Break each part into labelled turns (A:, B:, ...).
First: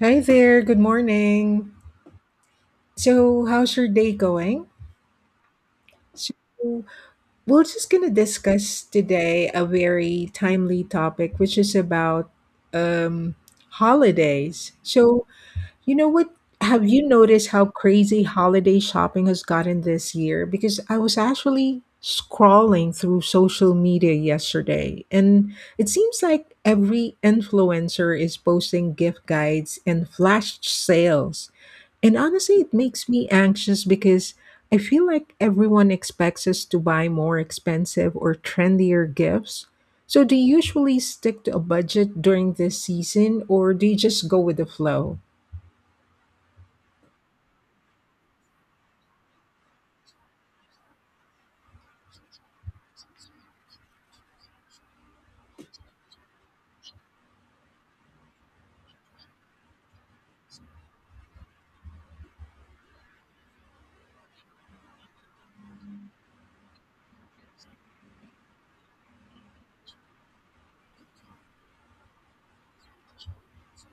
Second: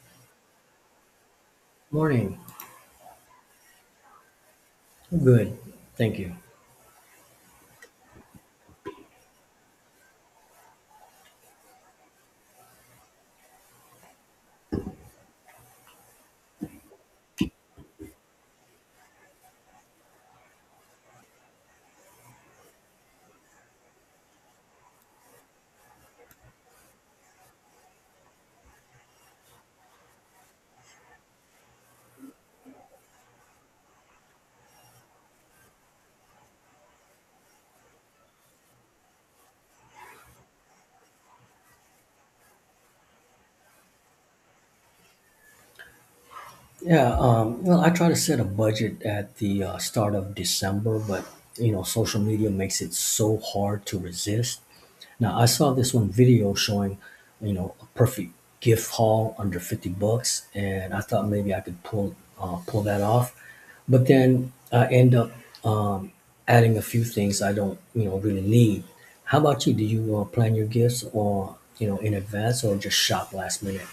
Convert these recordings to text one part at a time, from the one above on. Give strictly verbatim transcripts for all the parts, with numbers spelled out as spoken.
A: Hi there, good morning.
B: Morning.
A: So, how's your day going?
B: I'm good. Thank
A: So,
B: you.
A: we're just going to discuss today a very timely topic, which is about um, holidays. So, you know what? Have you noticed how crazy holiday shopping has gotten this year? Because I was actually scrolling through social media yesterday, and it seems like every influencer is posting gift guides and flash sales. And honestly, it makes me anxious because I feel like everyone expects us to buy more expensive or trendier gifts. So, do you usually stick to a budget during this season, or do you just go with the flow?
B: Yeah, um, well, I try to set a budget at the uh, start of December, but you know, social media makes it so hard to resist. Now, I saw this one video showing, you know, a perfect gift haul under fifty bucks, and I thought maybe I could pull uh, pull that off. But then I end up um, adding a few things I don't, you know, really need. How about you? Do you uh, plan your gifts or, you know, in advance or just shop last minute?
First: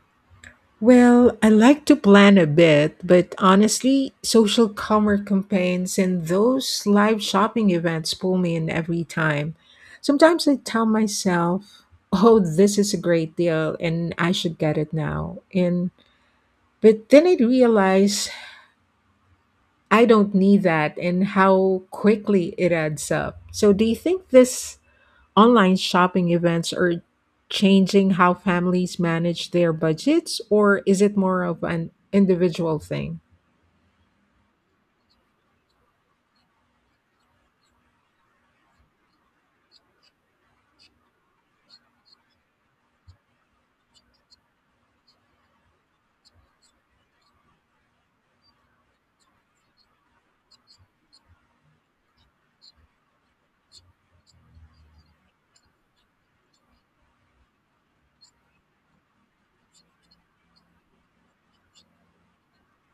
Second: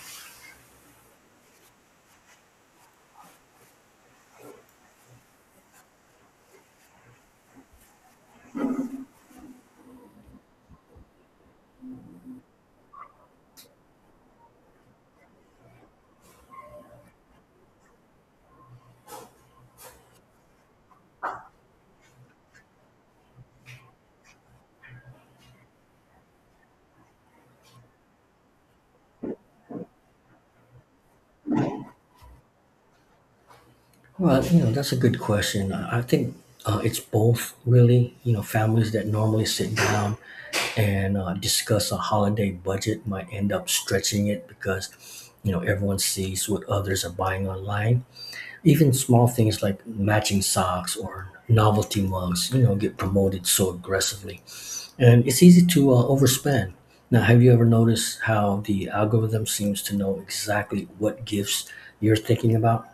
A: Well, I like to plan a bit, but honestly, social commerce campaigns and those live shopping events pull me in every time. Sometimes I tell myself, "Oh, this is a great deal and I should get it now." And but then I realize I don't need that and how quickly it adds up. So, do you think this online shopping events are changing how families manage their budgets, or is it more of an individual thing?
B: Well, you know, that's a good question. I I think uh, it's both, really. You know, families that normally sit down and uh, discuss a holiday budget might end up stretching it because, you know, everyone sees what others are buying online. Even small things like matching socks or novelty mugs, you know, get promoted so aggressively. And it's easy to uh, overspend. Now, have you ever noticed how the algorithm seems to know exactly what gifts you're thinking about?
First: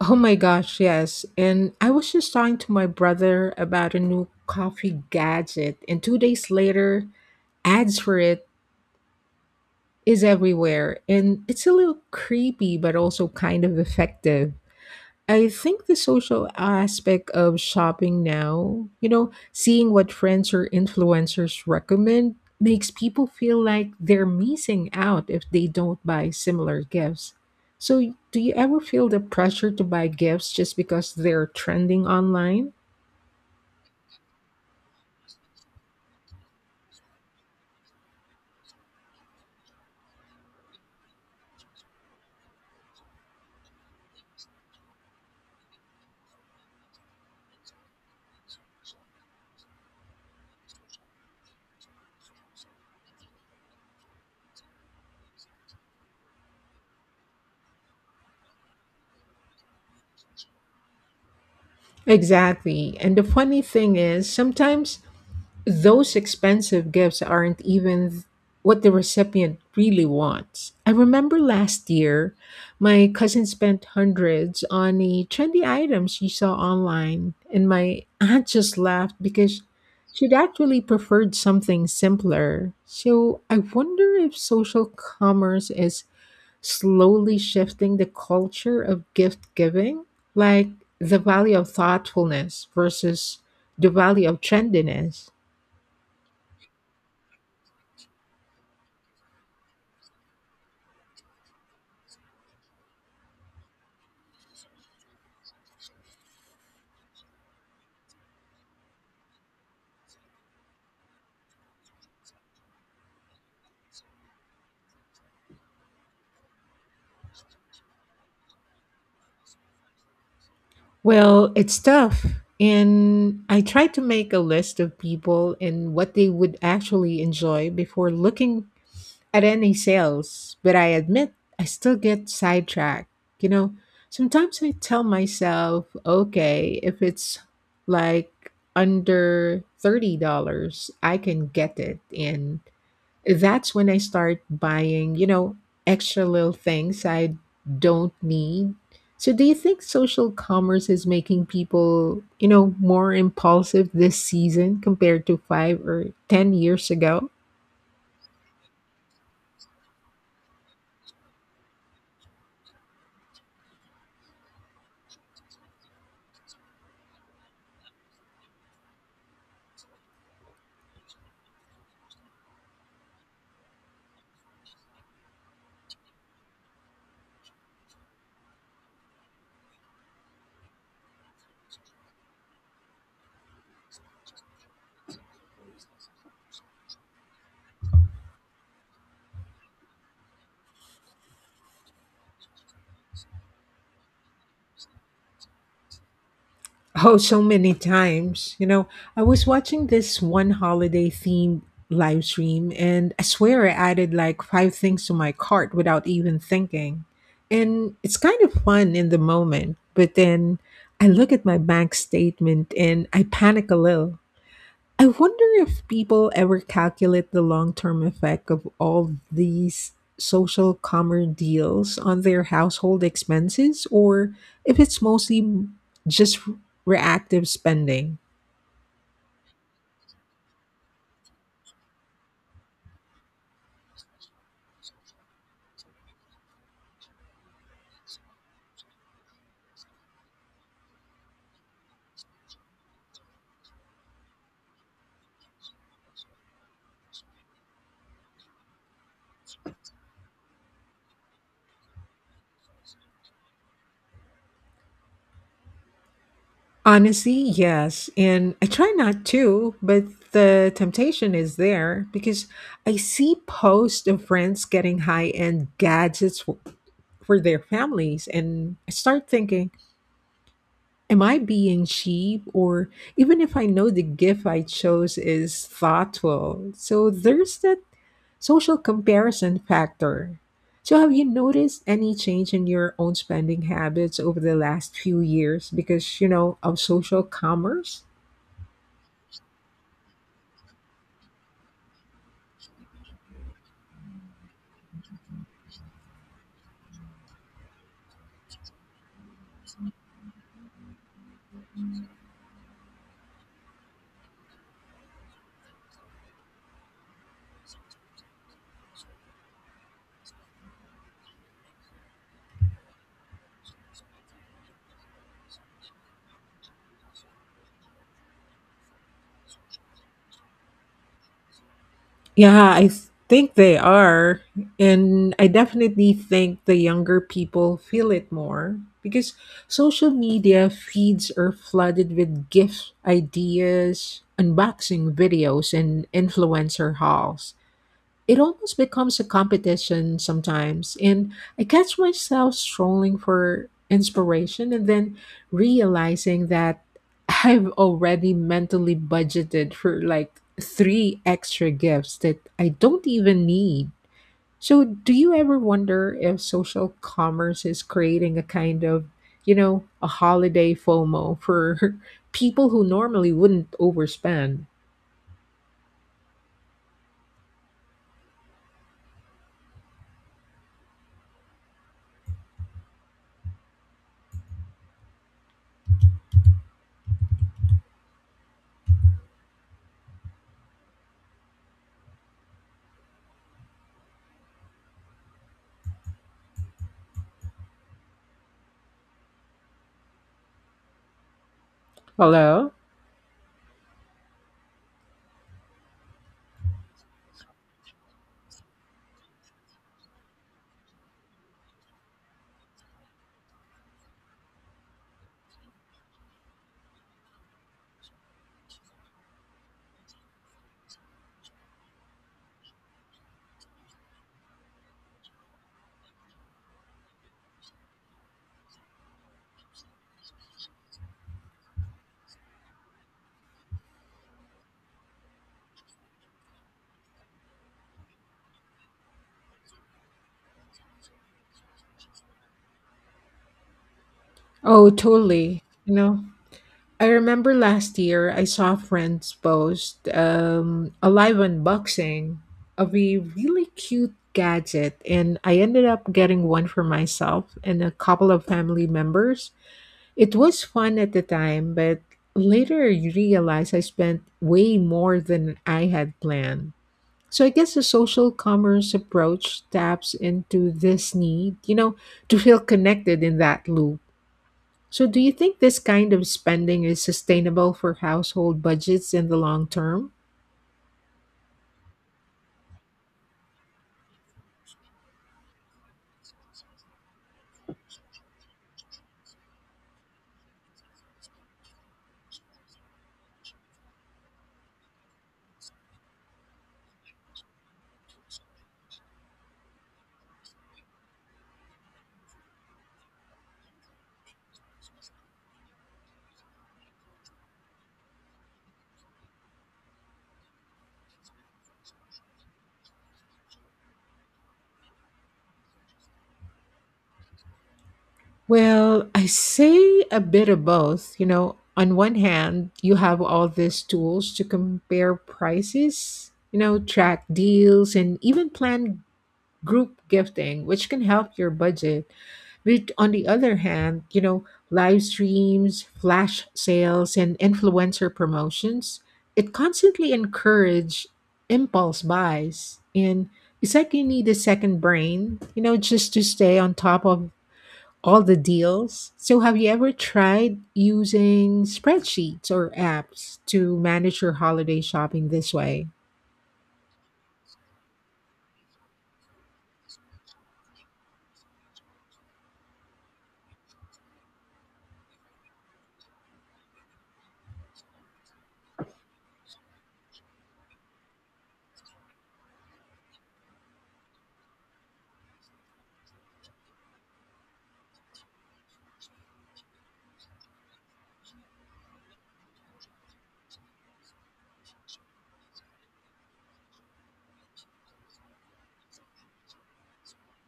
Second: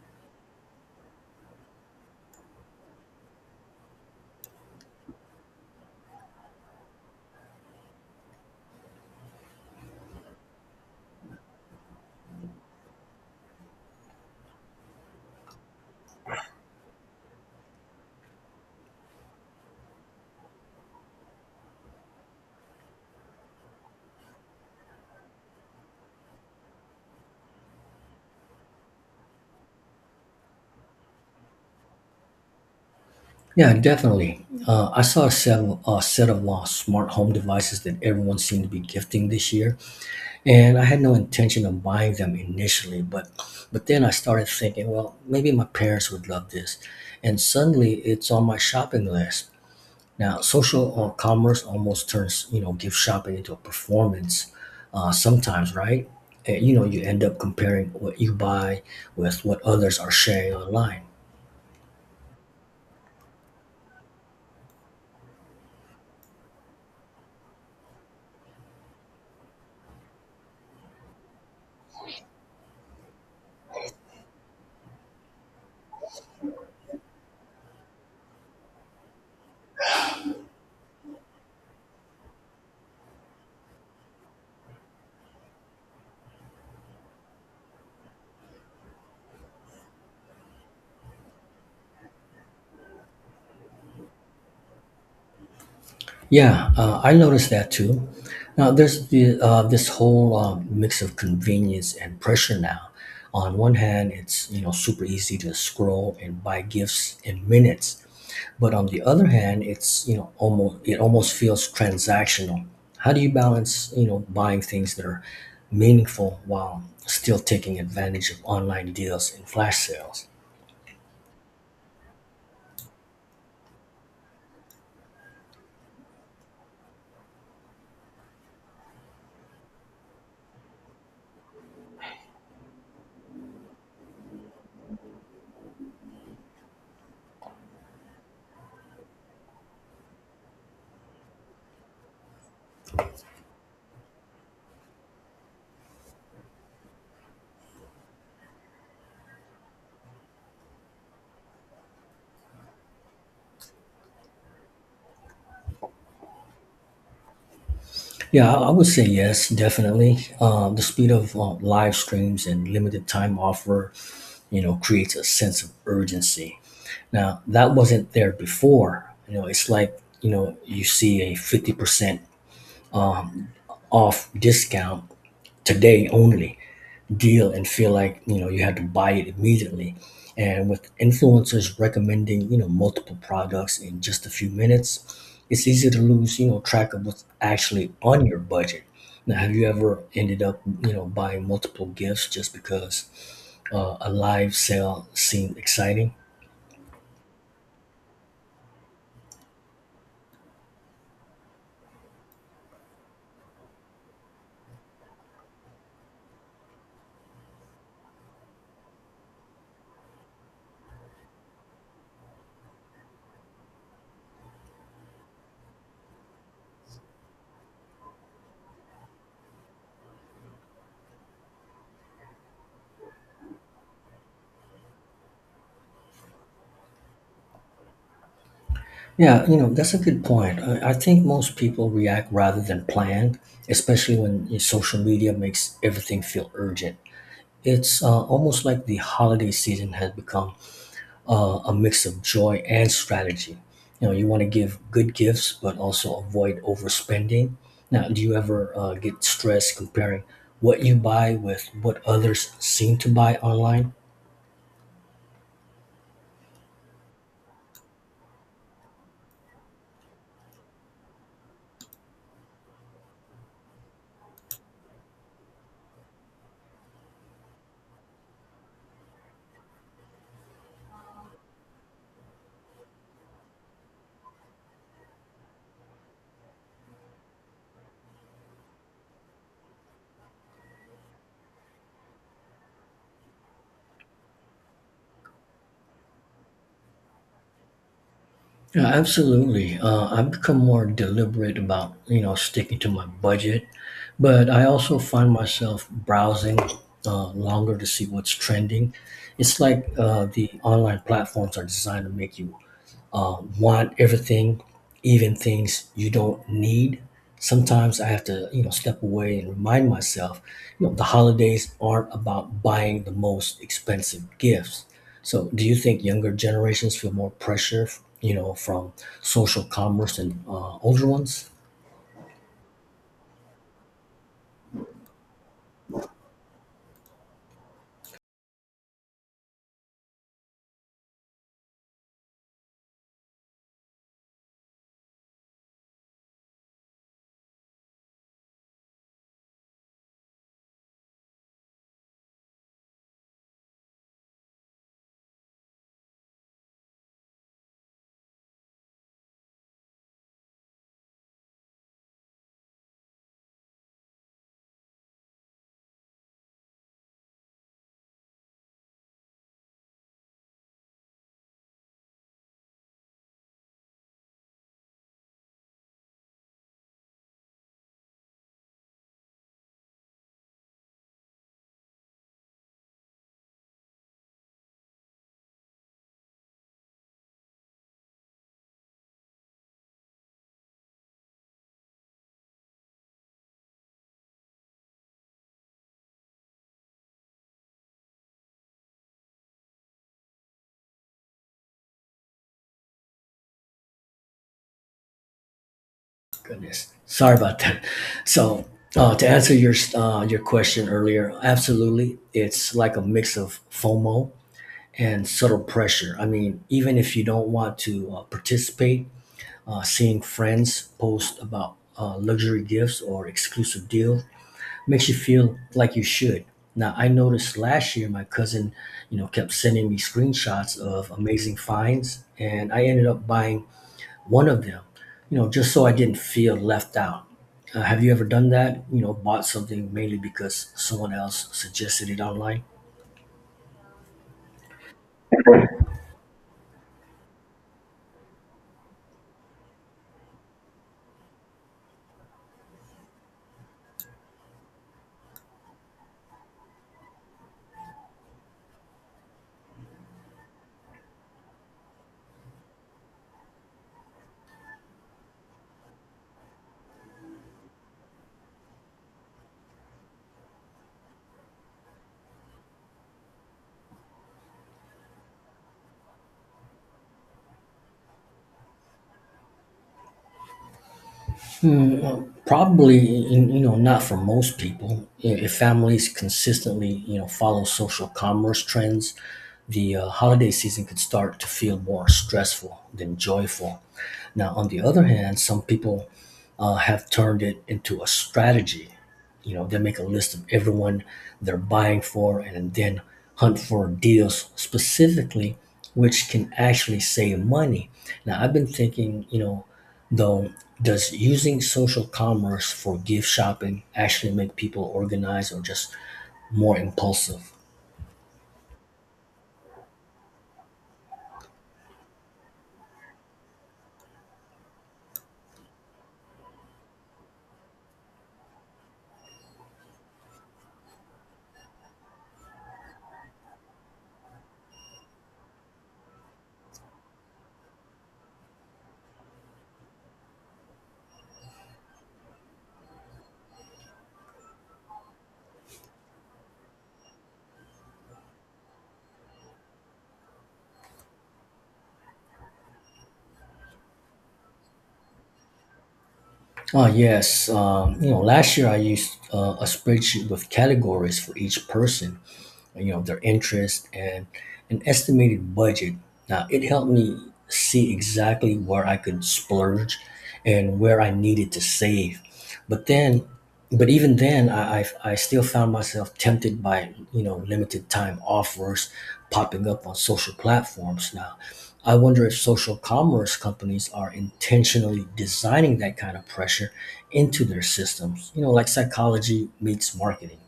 A: Oh my gosh, yes. And I was just talking to my brother about a new coffee gadget, and two days later, ads for it is everywhere. And it's a little creepy, but also kind of effective. I think the social aspect of shopping now, you know, seeing what friends or influencers recommend makes people feel like they're missing out if they don't buy similar gifts. So, do you ever feel the pressure to buy gifts just because they're trending online?
B: Yeah, definitely. Uh, I saw a, sev- a set of uh, smart home devices that everyone seemed to be gifting this year, and I had no intention of buying them initially. But, but then I started thinking, well, maybe my parents would love this, and suddenly it's on my shopping list. Now, social uh, commerce almost turns you know gift shopping into a performance uh, sometimes, right? And, you know, you end up comparing what you buy with what others are sharing online.
A: Exactly. And the funny thing is, sometimes those expensive gifts aren't even th- what the recipient really wants. I remember last year, my cousin spent hundreds on a trendy item she saw online, and my aunt just laughed because she'd actually preferred something simpler. So I wonder if social commerce is slowly shifting the culture of gift giving, like the value of thoughtfulness versus the value of trendiness.
B: Yeah, uh, I noticed that too. Now, there's the, uh, this whole uh, mix of convenience and pressure now. On one hand, it's you know super easy to scroll and buy gifts in minutes, but on the other hand, it's you know almost it almost feels transactional. How do you balance you know buying things that are meaningful while still taking advantage of online deals and flash sales?
A: Well, it's tough. And I try to make a list of people and what they would actually enjoy before looking at any sales. But I admit I still get sidetracked. You know, sometimes I tell myself, okay, if it's like under thirty dollars I can get it. And that's when I start buying, you know, extra little things I don't need. So do you think social commerce is making people, you know, more impulsive this season compared to five or ten years ago?
B: Yeah, I I would say yes, definitely. Um, the speed of uh, live streams and limited time offer you know, creates a sense of urgency. Now, that wasn't there before. You know, it's like, you know, you see a fifty percent off discount today only deal and feel like, you know, you had to buy it immediately. And with influencers recommending, you know, multiple products in just a few minutes, it's easy to lose, you know, track of what's actually on your budget. Now, have you ever ended up, you know, buying multiple gifts just because uh, a live sale seemed exciting?
A: Oh, so many times. You know, I was watching this one holiday themed live stream and I swear I added like five things to my cart without even thinking. And it's kind of fun in the moment, but then I look at my bank statement and I panic a little. I wonder if people ever calculate the long term effect of all these social commerce deals on their household expenses or if it's mostly just reactive spending.
B: Yeah, you know, that's a good point. I, I think most people react rather than plan, especially when y- social media makes everything feel urgent. It's uh, almost like the holiday season has become uh, a mix of joy and strategy. You know, you want to give good gifts, but also avoid overspending. Now, do you ever uh, get stressed comparing what you buy with what others seem to buy online?
A: Honestly, yes. And I try not to, but the temptation is there because I see posts of friends getting high end gadgets for for their families. And I start thinking, am I being cheap? Or even if I know the gift I chose is thoughtful. So there's that social comparison factor. So, have you noticed any change in your own spending habits over the last few years because, you know, of social commerce?
B: Yeah, absolutely. Uh, I've become more deliberate about, you know, sticking to my budget, but I also find myself browsing uh, longer to see what's trending. It's like uh, the online platforms are designed to make you um, want everything, even things you don't need. Sometimes I have to, you know, step away and remind myself, you know, the holidays aren't about buying the most expensive gifts. So, do you think younger generations feel more pressure, you know, from social commerce than uh, older ones?
A: Yeah, I s- think they are. And I definitely think the younger people feel it more because social media feeds are flooded with gift ideas, unboxing videos, and influencer hauls. It almost becomes a competition sometimes, and I catch myself strolling for inspiration and then realizing that I've already mentally budgeted for like three extra gifts that I don't even need. So, do you ever wonder if social commerce is creating a kind of, you know, a holiday FOMO for people who normally wouldn't overspend? Hello?
B: Goodness, sorry about that. So, uh, to answer your uh, your question earlier, absolutely, it's like a mix of FOMO, and subtle pressure. I mean, even if you don't want to uh, participate, uh, seeing friends post about uh, luxury gifts or exclusive deals makes you feel like you should. Now, I noticed last year my cousin, you know, kept sending me screenshots of amazing finds, and I ended up buying one of them, you know, just so I didn't feel left out. Uh, have you ever done that? You know, bought something mainly because someone else suggested it online?
A: Oh, totally. You know, I remember last year I saw friends post um, a live unboxing of a really cute gadget, and I ended up getting one for myself and a couple of family members. It was fun at the time, but later you realize I spent way more than I had planned. So I guess the social commerce approach taps into this need, you know, to feel connected in that loop. So, do you think this kind of spending is sustainable for household budgets in the long term?
B: Hmm, uh, probably, in- you know, not for most people. I- If families consistently, you know, follow social commerce trends, the uh, holiday season could start to feel more stressful than joyful. Now, on the other hand, some people uh, have turned it into a strategy. You know, they make a list of everyone they're buying for and then hunt for deals specifically, which can actually save money. Now, I've been thinking, you know, though, does using social commerce for gift shopping actually make people organized or just more impulsive?
A: Well, I say a bit of both. You know, on one hand, you have all these tools to compare prices, you know, track deals, and even plan group gifting, which can help your budget. But on the other hand, you know, live streams, flash sales, and influencer promotions, it constantly encourage impulse buys. And it's like you need a second brain, you know, just to stay on top of all the deals. So have you ever tried using spreadsheets or apps to manage your holiday shopping this way?
B: Oh, yes. Um, you know, last year I used uh, a spreadsheet with categories for each person, you know their interest and an estimated budget. Now it helped me see exactly where I could splurge and where I needed to save. But then but even then, i i, I still found myself tempted by you know limited time offers popping up on social platforms. Now I wonder if social commerce companies are intentionally designing that kind of pressure into their systems, you know, like psychology meets marketing.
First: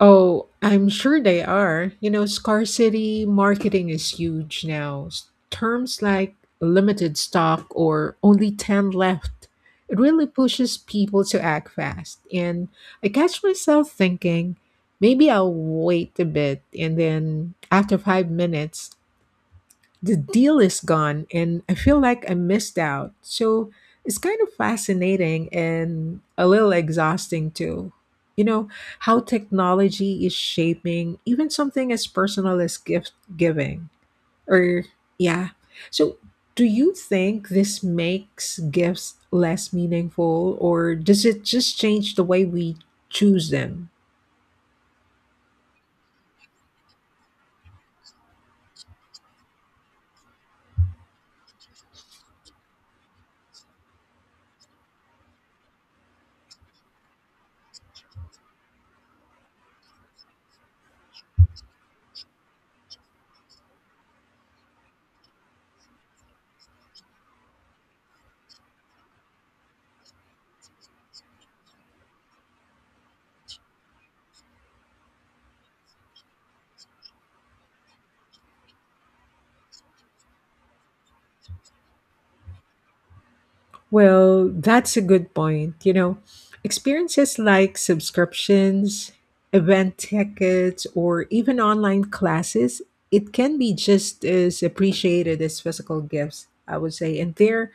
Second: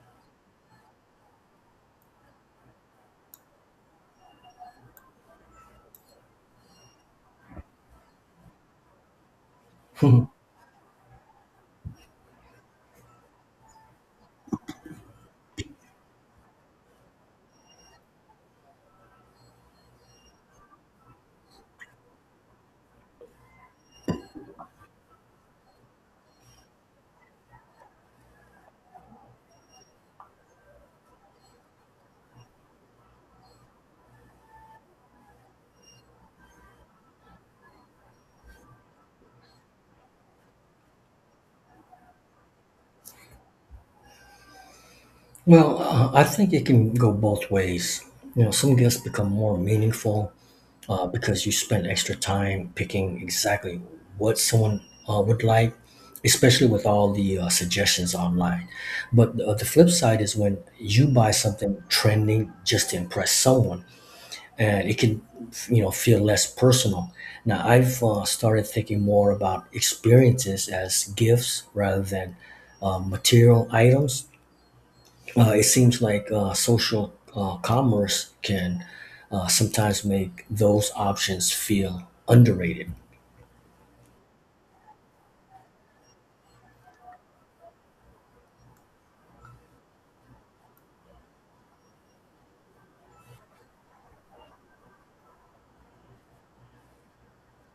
A: Oh, I'm sure they are. You know, scarcity marketing is huge now. S- Terms like limited stock or only ten left. It really pushes people to act fast. And I catch myself thinking, maybe I'll wait a bit. And then after five minutes, the deal is gone and I feel like I missed out. So it's kind of fascinating and a little exhausting too. You know, how technology is shaping even something as personal as gift giving. Or, yeah. So, do you think this makes gifts less meaningful or does it just change the way we choose them?
B: Well, uh, I think it can go both ways. You know, some gifts become more meaningful uh, because you spend extra time picking exactly what someone uh, would like, especially with all the uh, suggestions online. But uh, the flip side is when you buy something trending just to impress someone, and it can, you know, feel less personal. Now, I've uh, started thinking more about experiences as gifts rather than uh, material items. Uh, it seems like uh, social uh, commerce can uh, sometimes make those options feel underrated.
A: Well, that's a good point. You know, experiences like subscriptions, event tickets, or even online classes, it can be just as appreciated as physical gifts, I would say. And they're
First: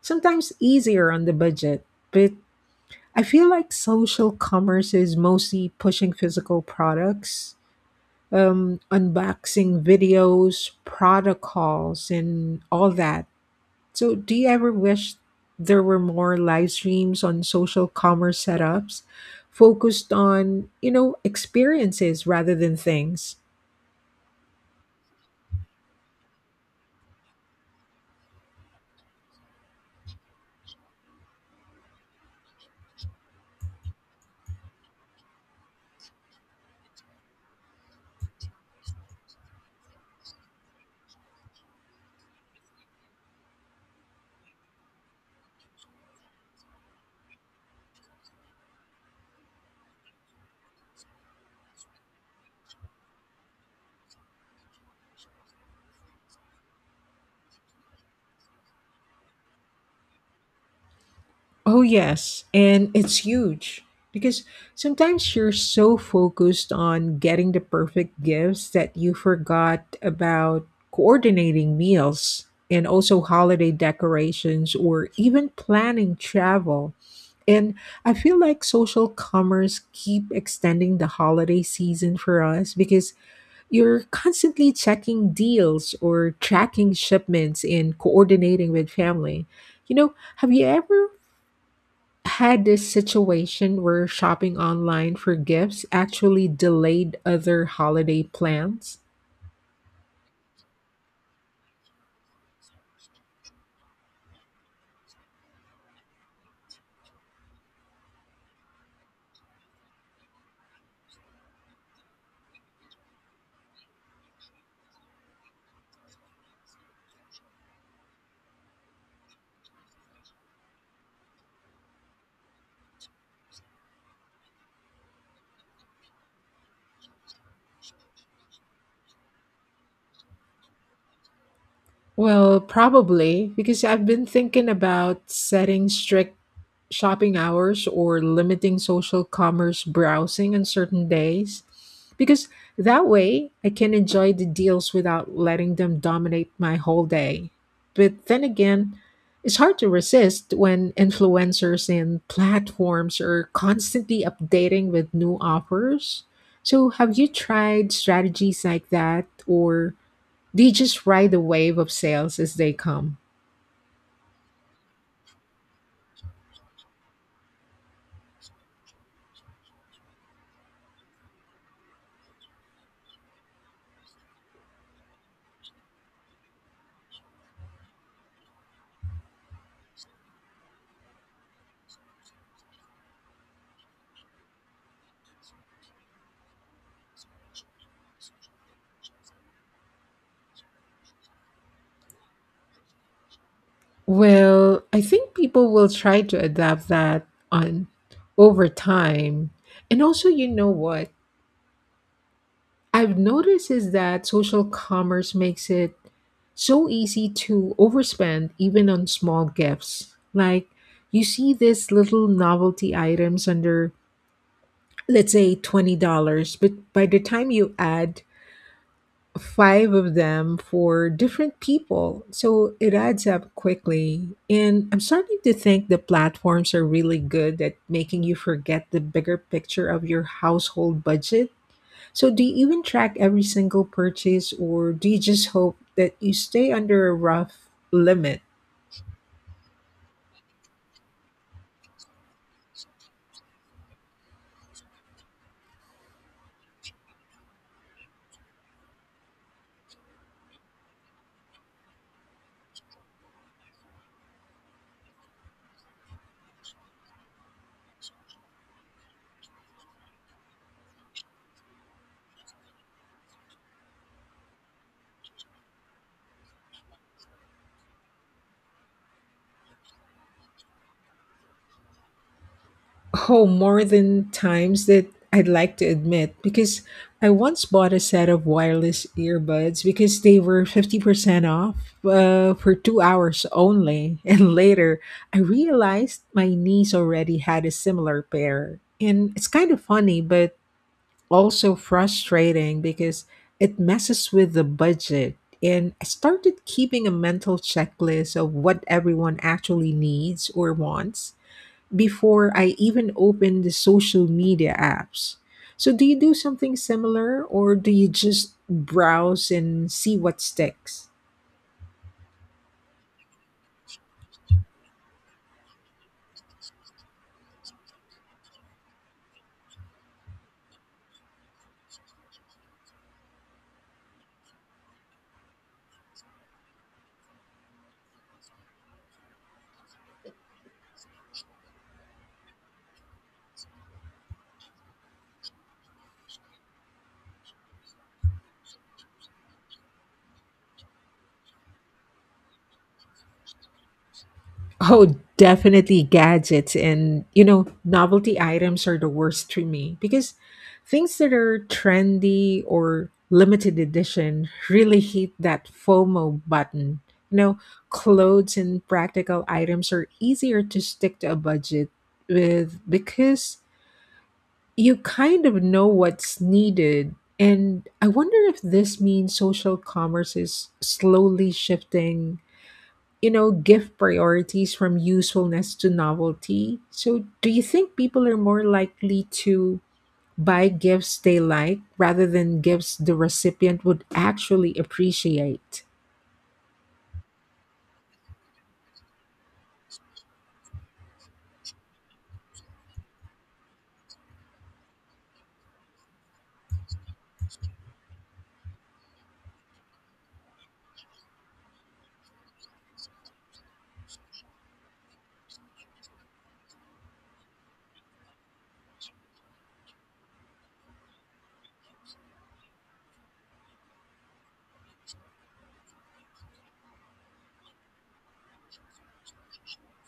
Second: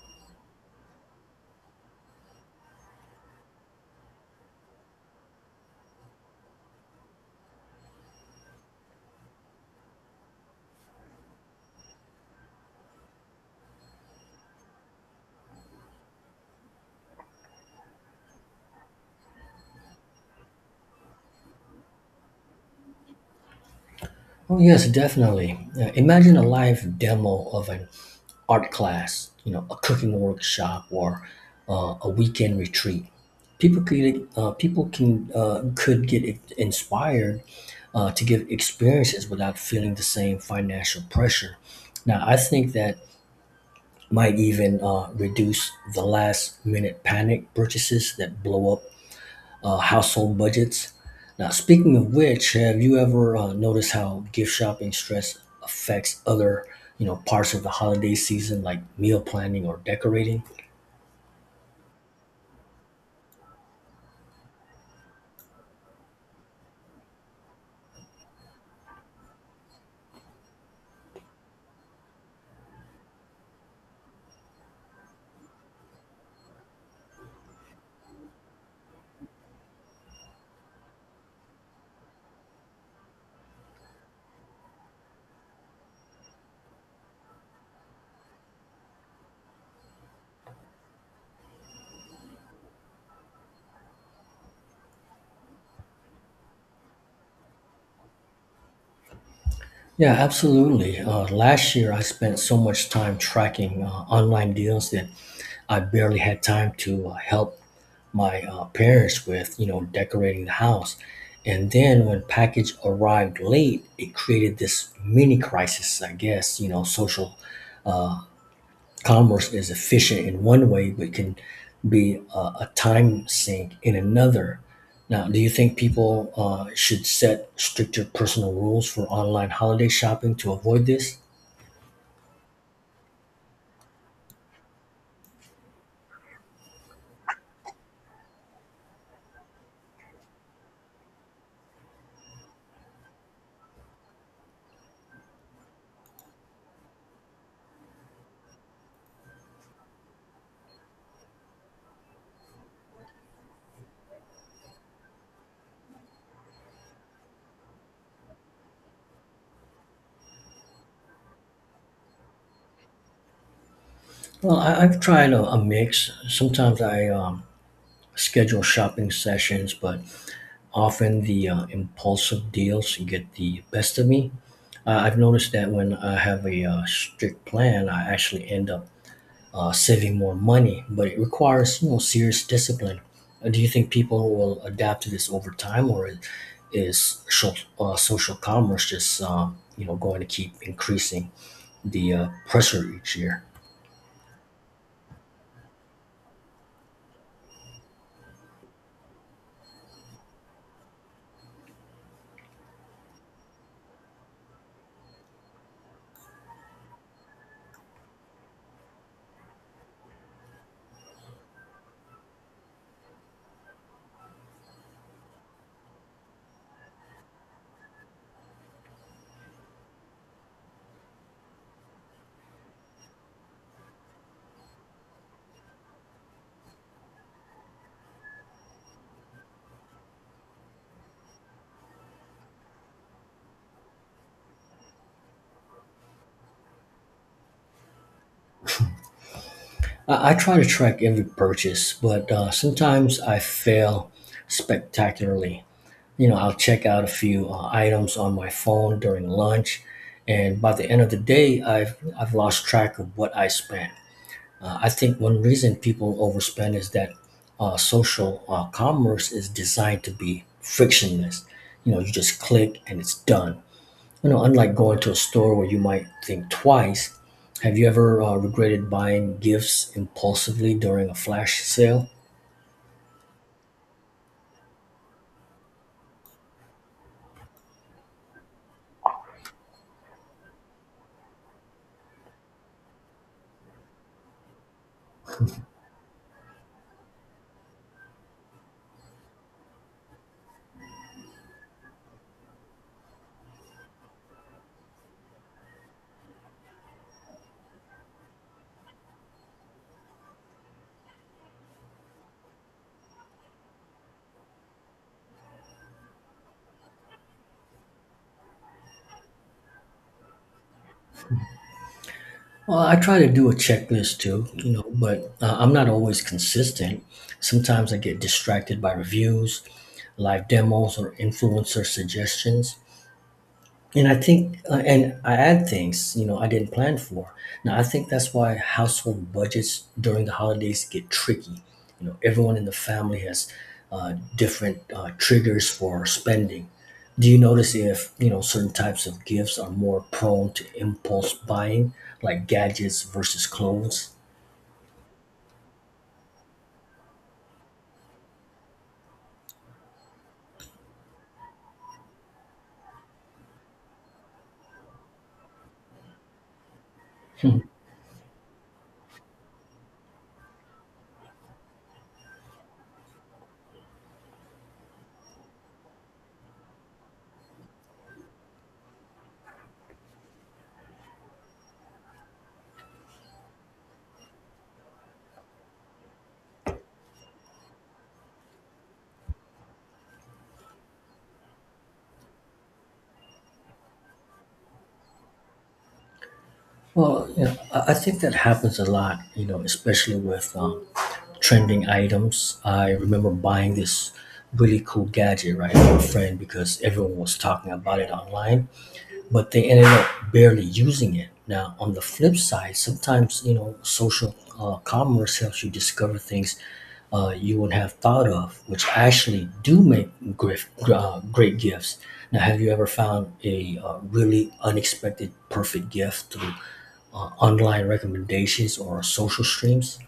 A: sometimes easier on the budget. But I feel like social commerce is mostly pushing physical products, um, unboxing videos, protocols, and all that. So, do you ever wish there were more live streams on social commerce setups focused on, you know, experiences rather than things?
B: Oh yes, definitely. Uh, imagine a live demo of an art class, you know, a cooking workshop, or uh, a weekend retreat. People could uh, people can uh, could get i- inspired uh, to give experiences without feeling the same financial pressure. Now, I think that might even uh, reduce the last minute panic purchases that blow up uh, household budgets. Now, speaking of which, have you ever uh, noticed how gift shopping stress affects other, you know, parts of the holiday season, like meal planning or decorating?
A: Oh, yes. And it's huge because sometimes you're so focused on getting the perfect gifts that you forgot about coordinating meals and also holiday decorations or even planning travel. And I feel like social commerce keep extending the holiday season for us because you're constantly checking deals or tracking shipments and coordinating with family. You know, have you ever had this situation where shopping online for gifts actually delayed other holiday plans.
B: Yeah, absolutely. Uh, last year, I spent so much time tracking uh, online deals that I barely had time to uh, help my uh, parents with, you know, decorating the house. And then when package arrived late, it created this mini crisis. I guess you know, social uh, commerce is efficient in one way, but can be a, a time sink in another. Now, do you think people uh, should set stricter personal rules for online holiday shopping to avoid this?
A: Well, probably because I've been thinking about setting strict shopping hours or limiting social commerce browsing on certain days. Because that way I can enjoy the deals without letting them dominate my whole day. But then again, it's hard to resist when influencers and platforms are constantly updating with new offers. So, have you tried strategies like that or? They just ride the wave of sales as they come.
B: Well, I, I've tried a, a mix. Sometimes I um, schedule shopping sessions, but often the uh, impulsive deals get the best of me. Uh, I've noticed that when I have a uh, strict plan, I actually end up uh, saving more money, but it requires you know serious discipline. Uh, do you think people will adapt to this over time, or is social, uh, social commerce just um, you know going to keep increasing the uh, pressure each year?
A: Well, I think people will try to adapt that on over time. And also, you know what I've noticed is that social commerce makes it so easy to overspend even on small gifts. Like you see these little novelty items under let's say twenty dollars but by the time you add five of them for different people. So it adds up quickly. And I'm starting to think the platforms are really good at making you forget the bigger picture of your household budget. So do you even track every single purchase or do you just hope that you stay under a rough limit?
B: I, I try to track every purchase, but uh, sometimes I fail spectacularly. You know, I'll check out a few uh, items on my phone during lunch, and by the end of the day, I've I've lost track of what I spent. Uh, I think one reason people overspend is that uh, social uh, commerce is designed to be frictionless. You know, you just click and it's done. You know, unlike going to a store where you might think twice. Have you ever uh, regretted buying gifts impulsively during a flash sale?
A: Oh, more than times that I'd like to admit, because I once bought a set of wireless earbuds because they were fifty percent off uh, for two hours only. And later, I realized my niece already had a similar pair. And it's kind of funny, but also frustrating because it messes with the budget. And I started keeping a mental checklist of what everyone actually needs or wants before I even open the social media apps. So, do you do something similar or do you just browse and see what sticks?
B: Well, I try to do a checklist too, you know, but uh, I'm not always consistent. Sometimes I get distracted by reviews, live demos, or influencer suggestions. And I think, uh, and I add things, you know, I didn't plan for. Now, I think that's why household budgets during the holidays get tricky. You know, everyone in the family has uh, different uh, triggers for spending. Do you notice if, you know, certain types of gifts are more prone to impulse buying, like gadgets versus clothes?
A: Oh, definitely gadgets and, you know, novelty items are the worst to me because things that are trendy or limited edition really hit that FOMO button. You know, clothes and practical items are easier to stick to a budget with because you kind of know what's needed. And I wonder if this means social commerce is slowly shifting, you know, gift priorities from usefulness to novelty. So, do you think people are more likely to buy gifts they like rather than gifts the recipient would actually appreciate?
B: Well, you know, I I think that happens a lot, you know, especially with um, trending items. I remember buying this really cool gadget, right, from a friend because everyone was talking about it online but they ended up barely using it. Now, on the flip side, sometimes you know social uh, commerce helps you discover things uh, you wouldn't have thought of, which actually do make grif- uh, great gifts. Now, have you ever found a uh, really unexpected perfect gift through uh, online recommendations or social streams?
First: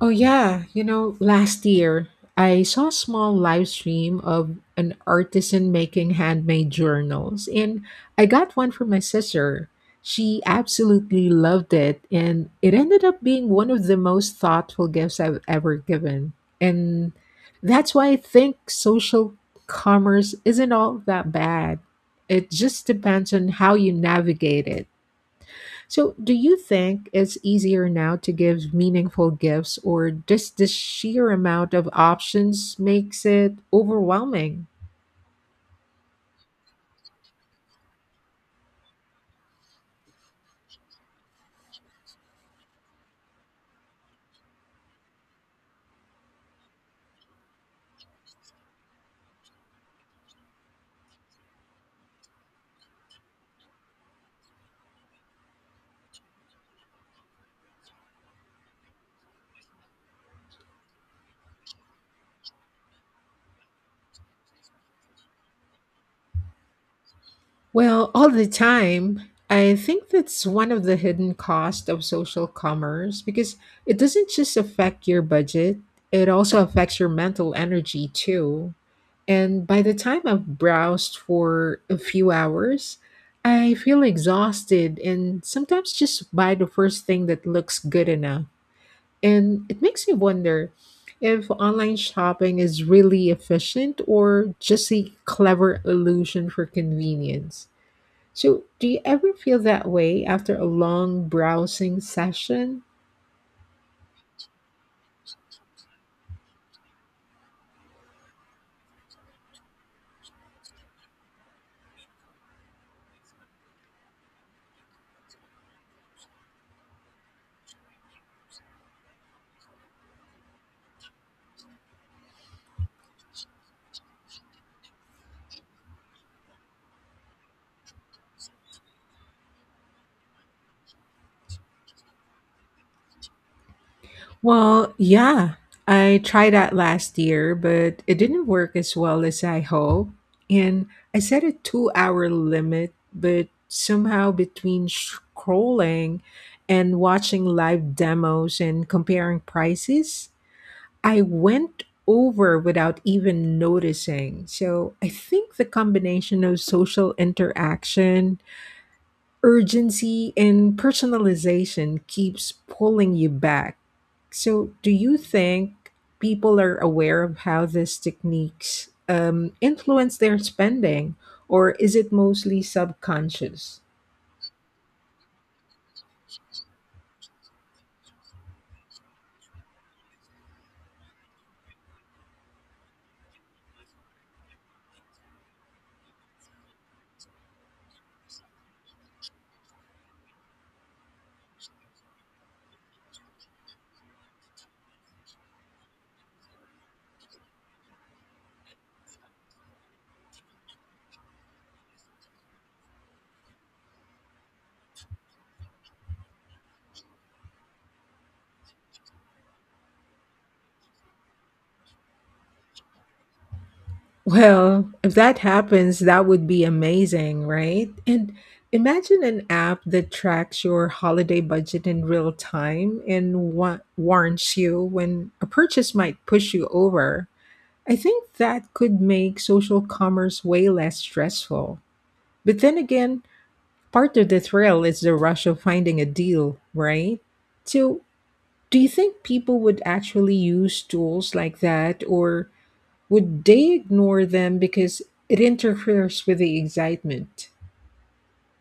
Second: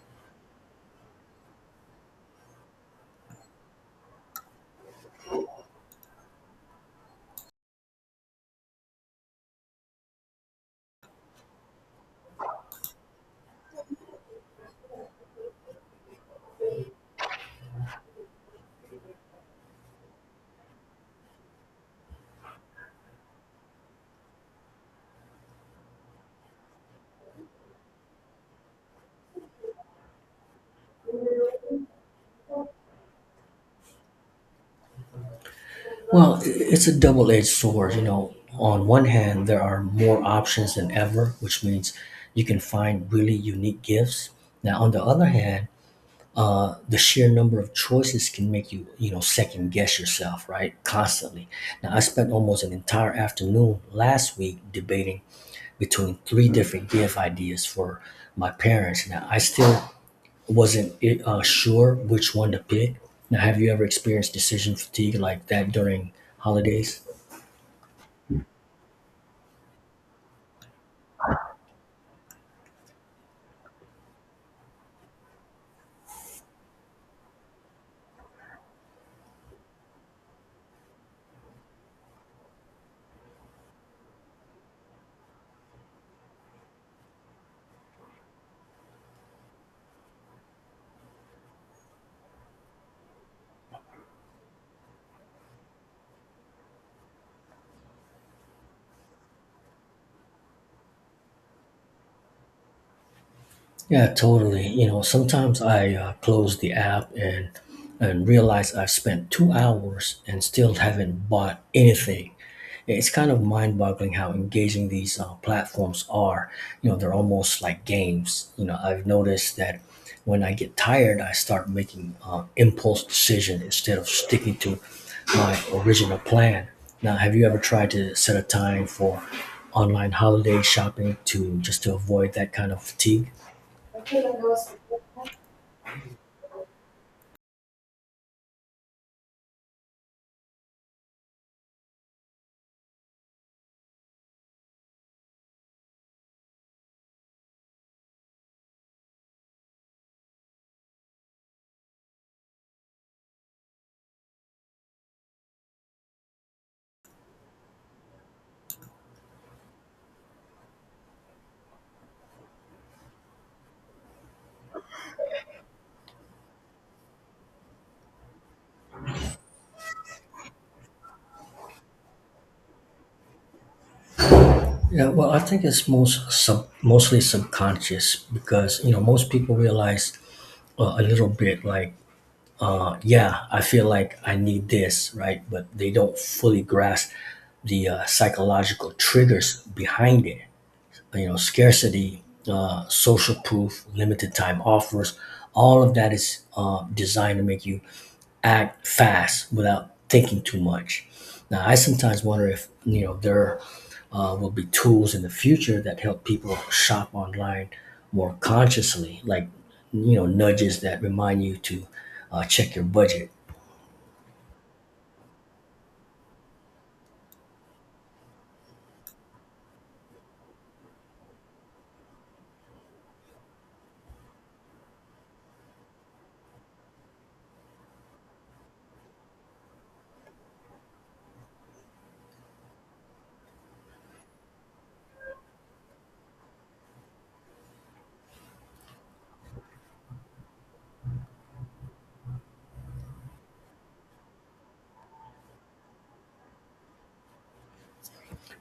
A: Oh yeah, you know, last year I saw a small live stream of an artisan making handmade journals and I got one for my sister. She absolutely loved it and it ended up being one of the most thoughtful gifts I've ever given. And that's why I think social commerce isn't all that bad. It just depends on how you navigate it. So, do you think it's easier now to give meaningful gifts, or does the sheer amount of options makes it overwhelming?
B: Well, it's a double edged sword. You know, on one hand, there are more options than ever, which means you can find really unique gifts. Now, on the other hand, the sheer number of choices can make you, you know, second guess yourself, right? Constantly. Now, I spent almost an entire afternoon last week debating between three different gift ideas for my parents. Now, I still wasn't uh, sure which one to pick. Now, have you ever experienced decision fatigue like that during holidays?
A: Well, all the time. I think that's one of the hidden costs of social commerce because it doesn't just affect your budget, it also affects your mental energy too. And by the time I've browsed for a few hours, I feel exhausted and sometimes just buy the first thing that looks good enough. And it makes me wonder if online shopping is really efficient or just a clever illusion for convenience. So, do you ever feel that way after a long browsing session?
B: Yeah, totally. You know, sometimes I uh, close the app and and realize I've spent two hours and still haven't bought anything. It's kind of mind-boggling how engaging these uh, platforms are. You know, they're almost like games. You know, I've noticed that when I get tired, I start making uh, impulse decision instead of sticking to my original plan. Now, have you ever tried to set a time for online holiday shopping to just to avoid that kind of fatigue?
A: Well, yeah. I tried that last year, but it didn't work as well as I hoped. And I set a two hour limit, but somehow between scrolling and watching live demos and comparing prices, I went over without even noticing. So I think the combination of social interaction, urgency, and personalization keeps pulling you back. So, do you think people are aware of how these techniques um, influence their spending, or is it mostly subconscious?
B: Yeah, well, I think it's most sub, mostly subconscious because you know most people realize uh, a little bit like, yeah, I feel like I need this, right? But they don't fully grasp the uh, psychological triggers behind it. You know, scarcity, uh, social proof, limited time offers, all of that is uh, designed to make you act fast without thinking too much. Now, I sometimes wonder if you know there uh, will be tools in the future that help people shop online more consciously, like you know nudges that remind you to uh, check your budget.
A: Well, if that happens, that would be amazing, right? And imagine an app that tracks your holiday budget in real time and wa- warns you when a purchase might push you over. I think that could make social commerce way less stressful. But then again, part of the thrill is the rush of finding a deal, right? So, do you think people would actually use tools like that, or would they ignore them because it interferes with the excitement?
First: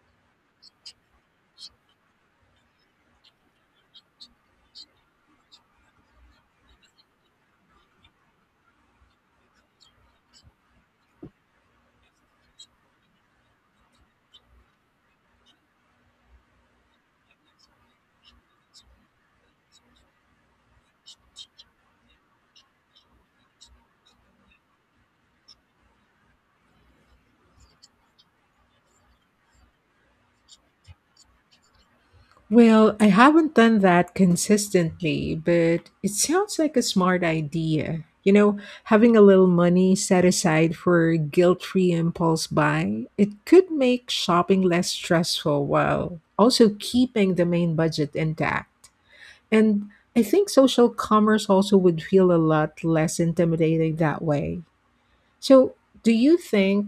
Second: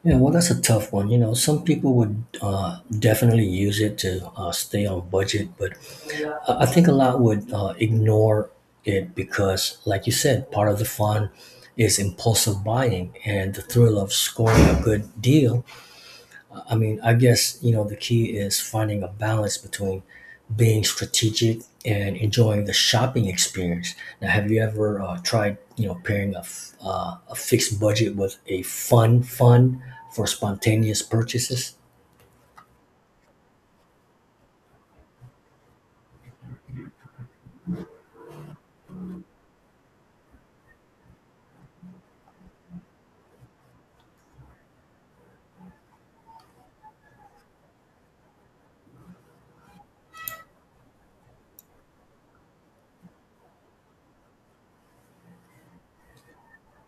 B: Yeah, well, that's a tough one. You know, some people would uh, definitely use it to uh, stay on budget, but I I think a lot would uh, ignore it because, like you said, part of the fun is impulsive buying and the thrill of scoring a good deal. I mean, I guess, you know, the key is finding a balance between being strategic and enjoying the shopping experience. Now, have you ever uh, tried, you know, pairing a, f- uh, a fixed budget with a fun fund for spontaneous purchases?
A: Well, I haven't done that consistently, but it sounds like a smart idea. You know, having a little money set aside for guilt free impulse buy, it could make shopping less stressful while also keeping the main budget intact. And I think social commerce also would feel a lot less intimidating that way. So, do you think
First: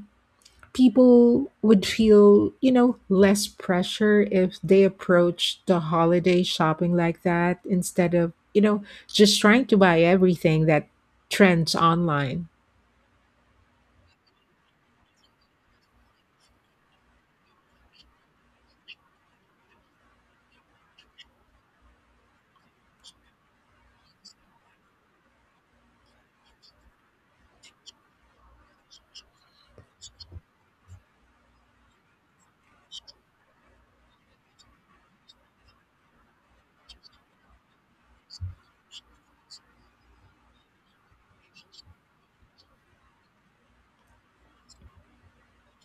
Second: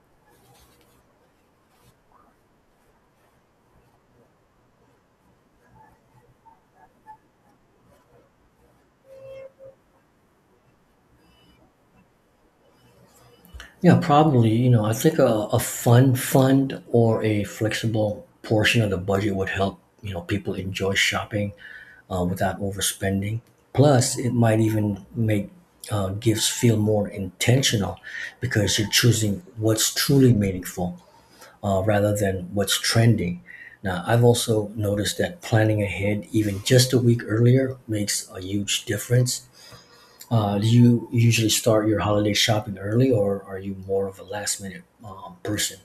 A: people would feel, you know, less pressure if they approach the holiday shopping like that instead of, you know, just trying to buy everything that trends online?
B: Yeah, probably, you know, I think a, a fun fund or a flexible portion of the budget would help, you know, people enjoy shopping uh, without overspending. Plus, it might even make uh, gifts feel more intentional because you're choosing what's truly meaningful uh, rather than what's trending. Now, I've also noticed that planning ahead, even just a week earlier, makes a huge difference. Uh, do you usually start your holiday shopping early, or are you more of a last minute um, person?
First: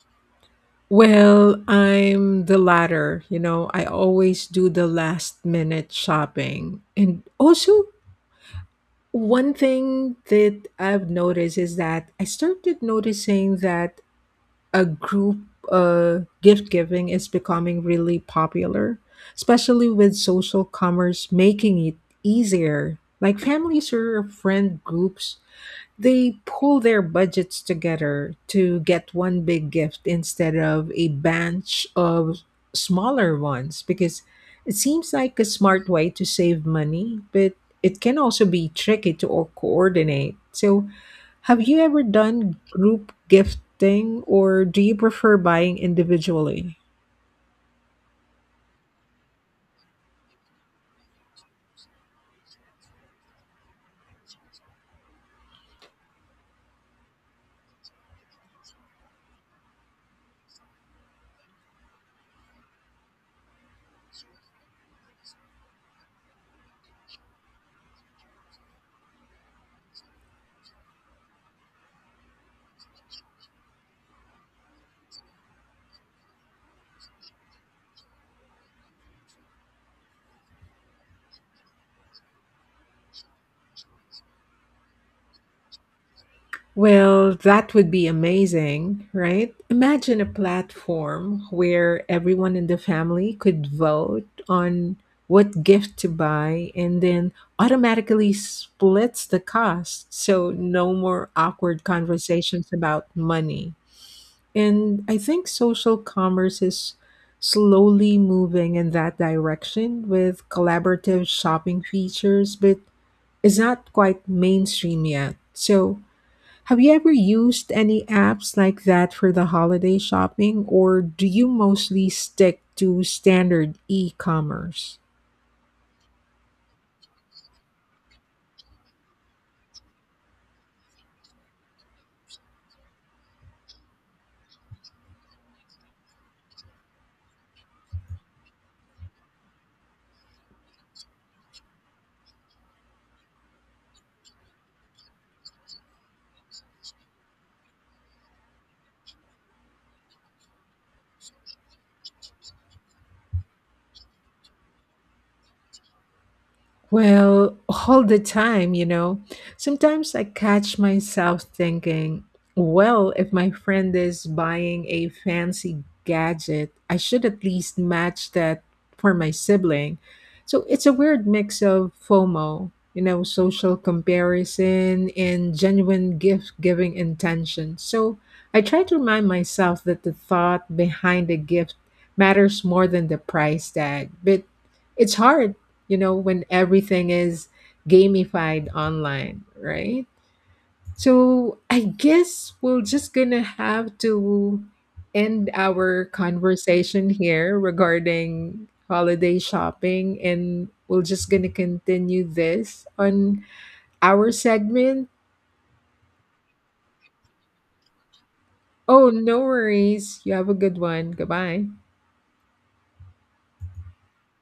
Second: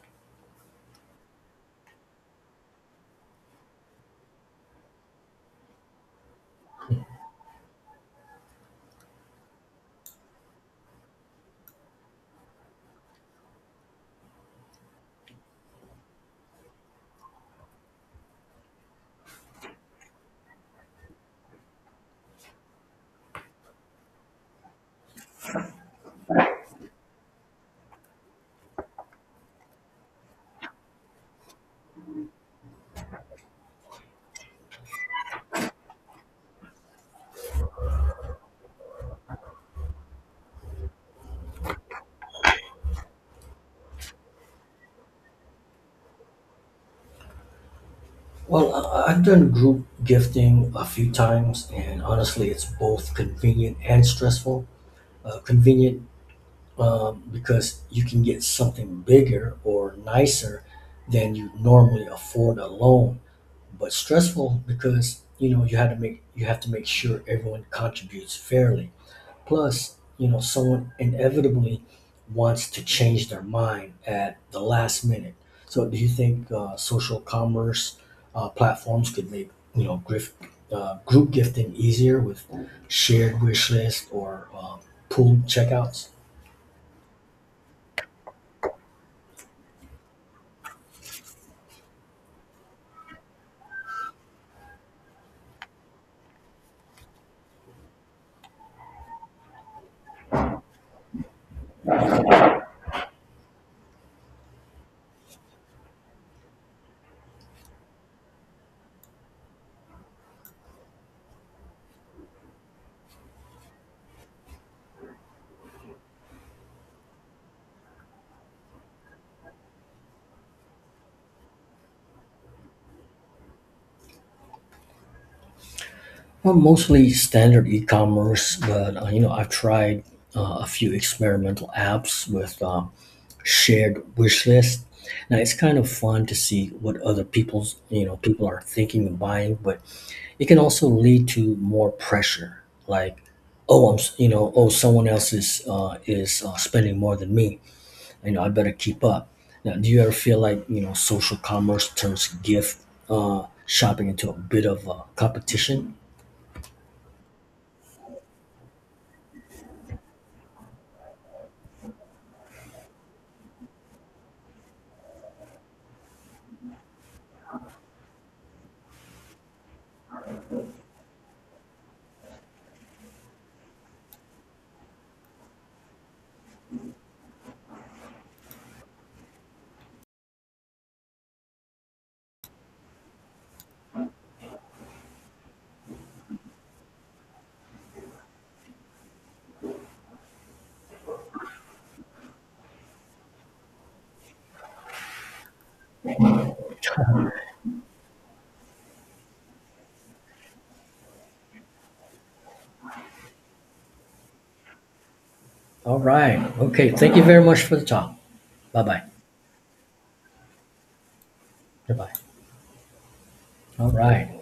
A: Well, I'm the latter. You know, I always do the last minute shopping. And also, one thing that I've noticed is that I started noticing that a group uh, gift giving is becoming really popular, especially with social commerce making it easier. Like families or friend groups, they pull their budgets together to get one big gift instead of a bunch of smaller ones because it seems like a smart way to save money, but it can also be tricky to o- coordinate. So, have you ever done group gifting or do you prefer buying individually?
B: Well, I- I've done group gifting a few times, and honestly, it's both convenient and stressful. Uh, convenient um, because you can get something bigger or nicer than you normally afford alone, but stressful because you know you have to make you have to make sure everyone contributes fairly, plus you know someone inevitably wants to change their mind at the last minute. So do you think uh, social commerce uh, platforms could make, you know, grift, uh, group gifting easier with shared wish list or uh, pooled checkouts?
A: Well, that would be amazing, right? Imagine a platform where everyone in the family could vote on what gift to buy and then automatically splits the cost. So, no more awkward conversations about money. And I think social commerce is slowly moving in that direction with collaborative shopping features, but it's not quite mainstream yet. So, have you ever used any apps like that for the holiday shopping, or do you mostly stick to standard e commerce?
B: Well, mostly standard e-commerce, but uh, you know, I've tried uh, a few experimental apps with um, shared wish list. Now it's kind of fun to see what other people's you know people are thinking of buying, but it can also lead to more pressure. Like, oh, I'm s- you know oh, someone else is uh, is uh, spending more than me. You know, I better keep up. Now, do you ever feel like, you know, social commerce turns gift uh, shopping into a bit of a competition?
A: Well, all the time, you know. Sometimes I catch myself thinking, well, if my friend is buying a fancy gadget, I should at least match that for my sibling. So it's a weird mix of FOMO, you know, social comparison and genuine gift giving intention. So I try to remind myself that the thought behind the gift matters more than the price tag. But it's hard, you know, when everything is gamified online, right? So I guess we're just gonna have to end our conversation here regarding holiday shopping and we're just gonna continue this on our segment.
B: All right. Okay. Thank you very much for the talk. Bye bye.
A: Oh, no worries. You have a good one. Goodbye.
B: Bye bye. All right.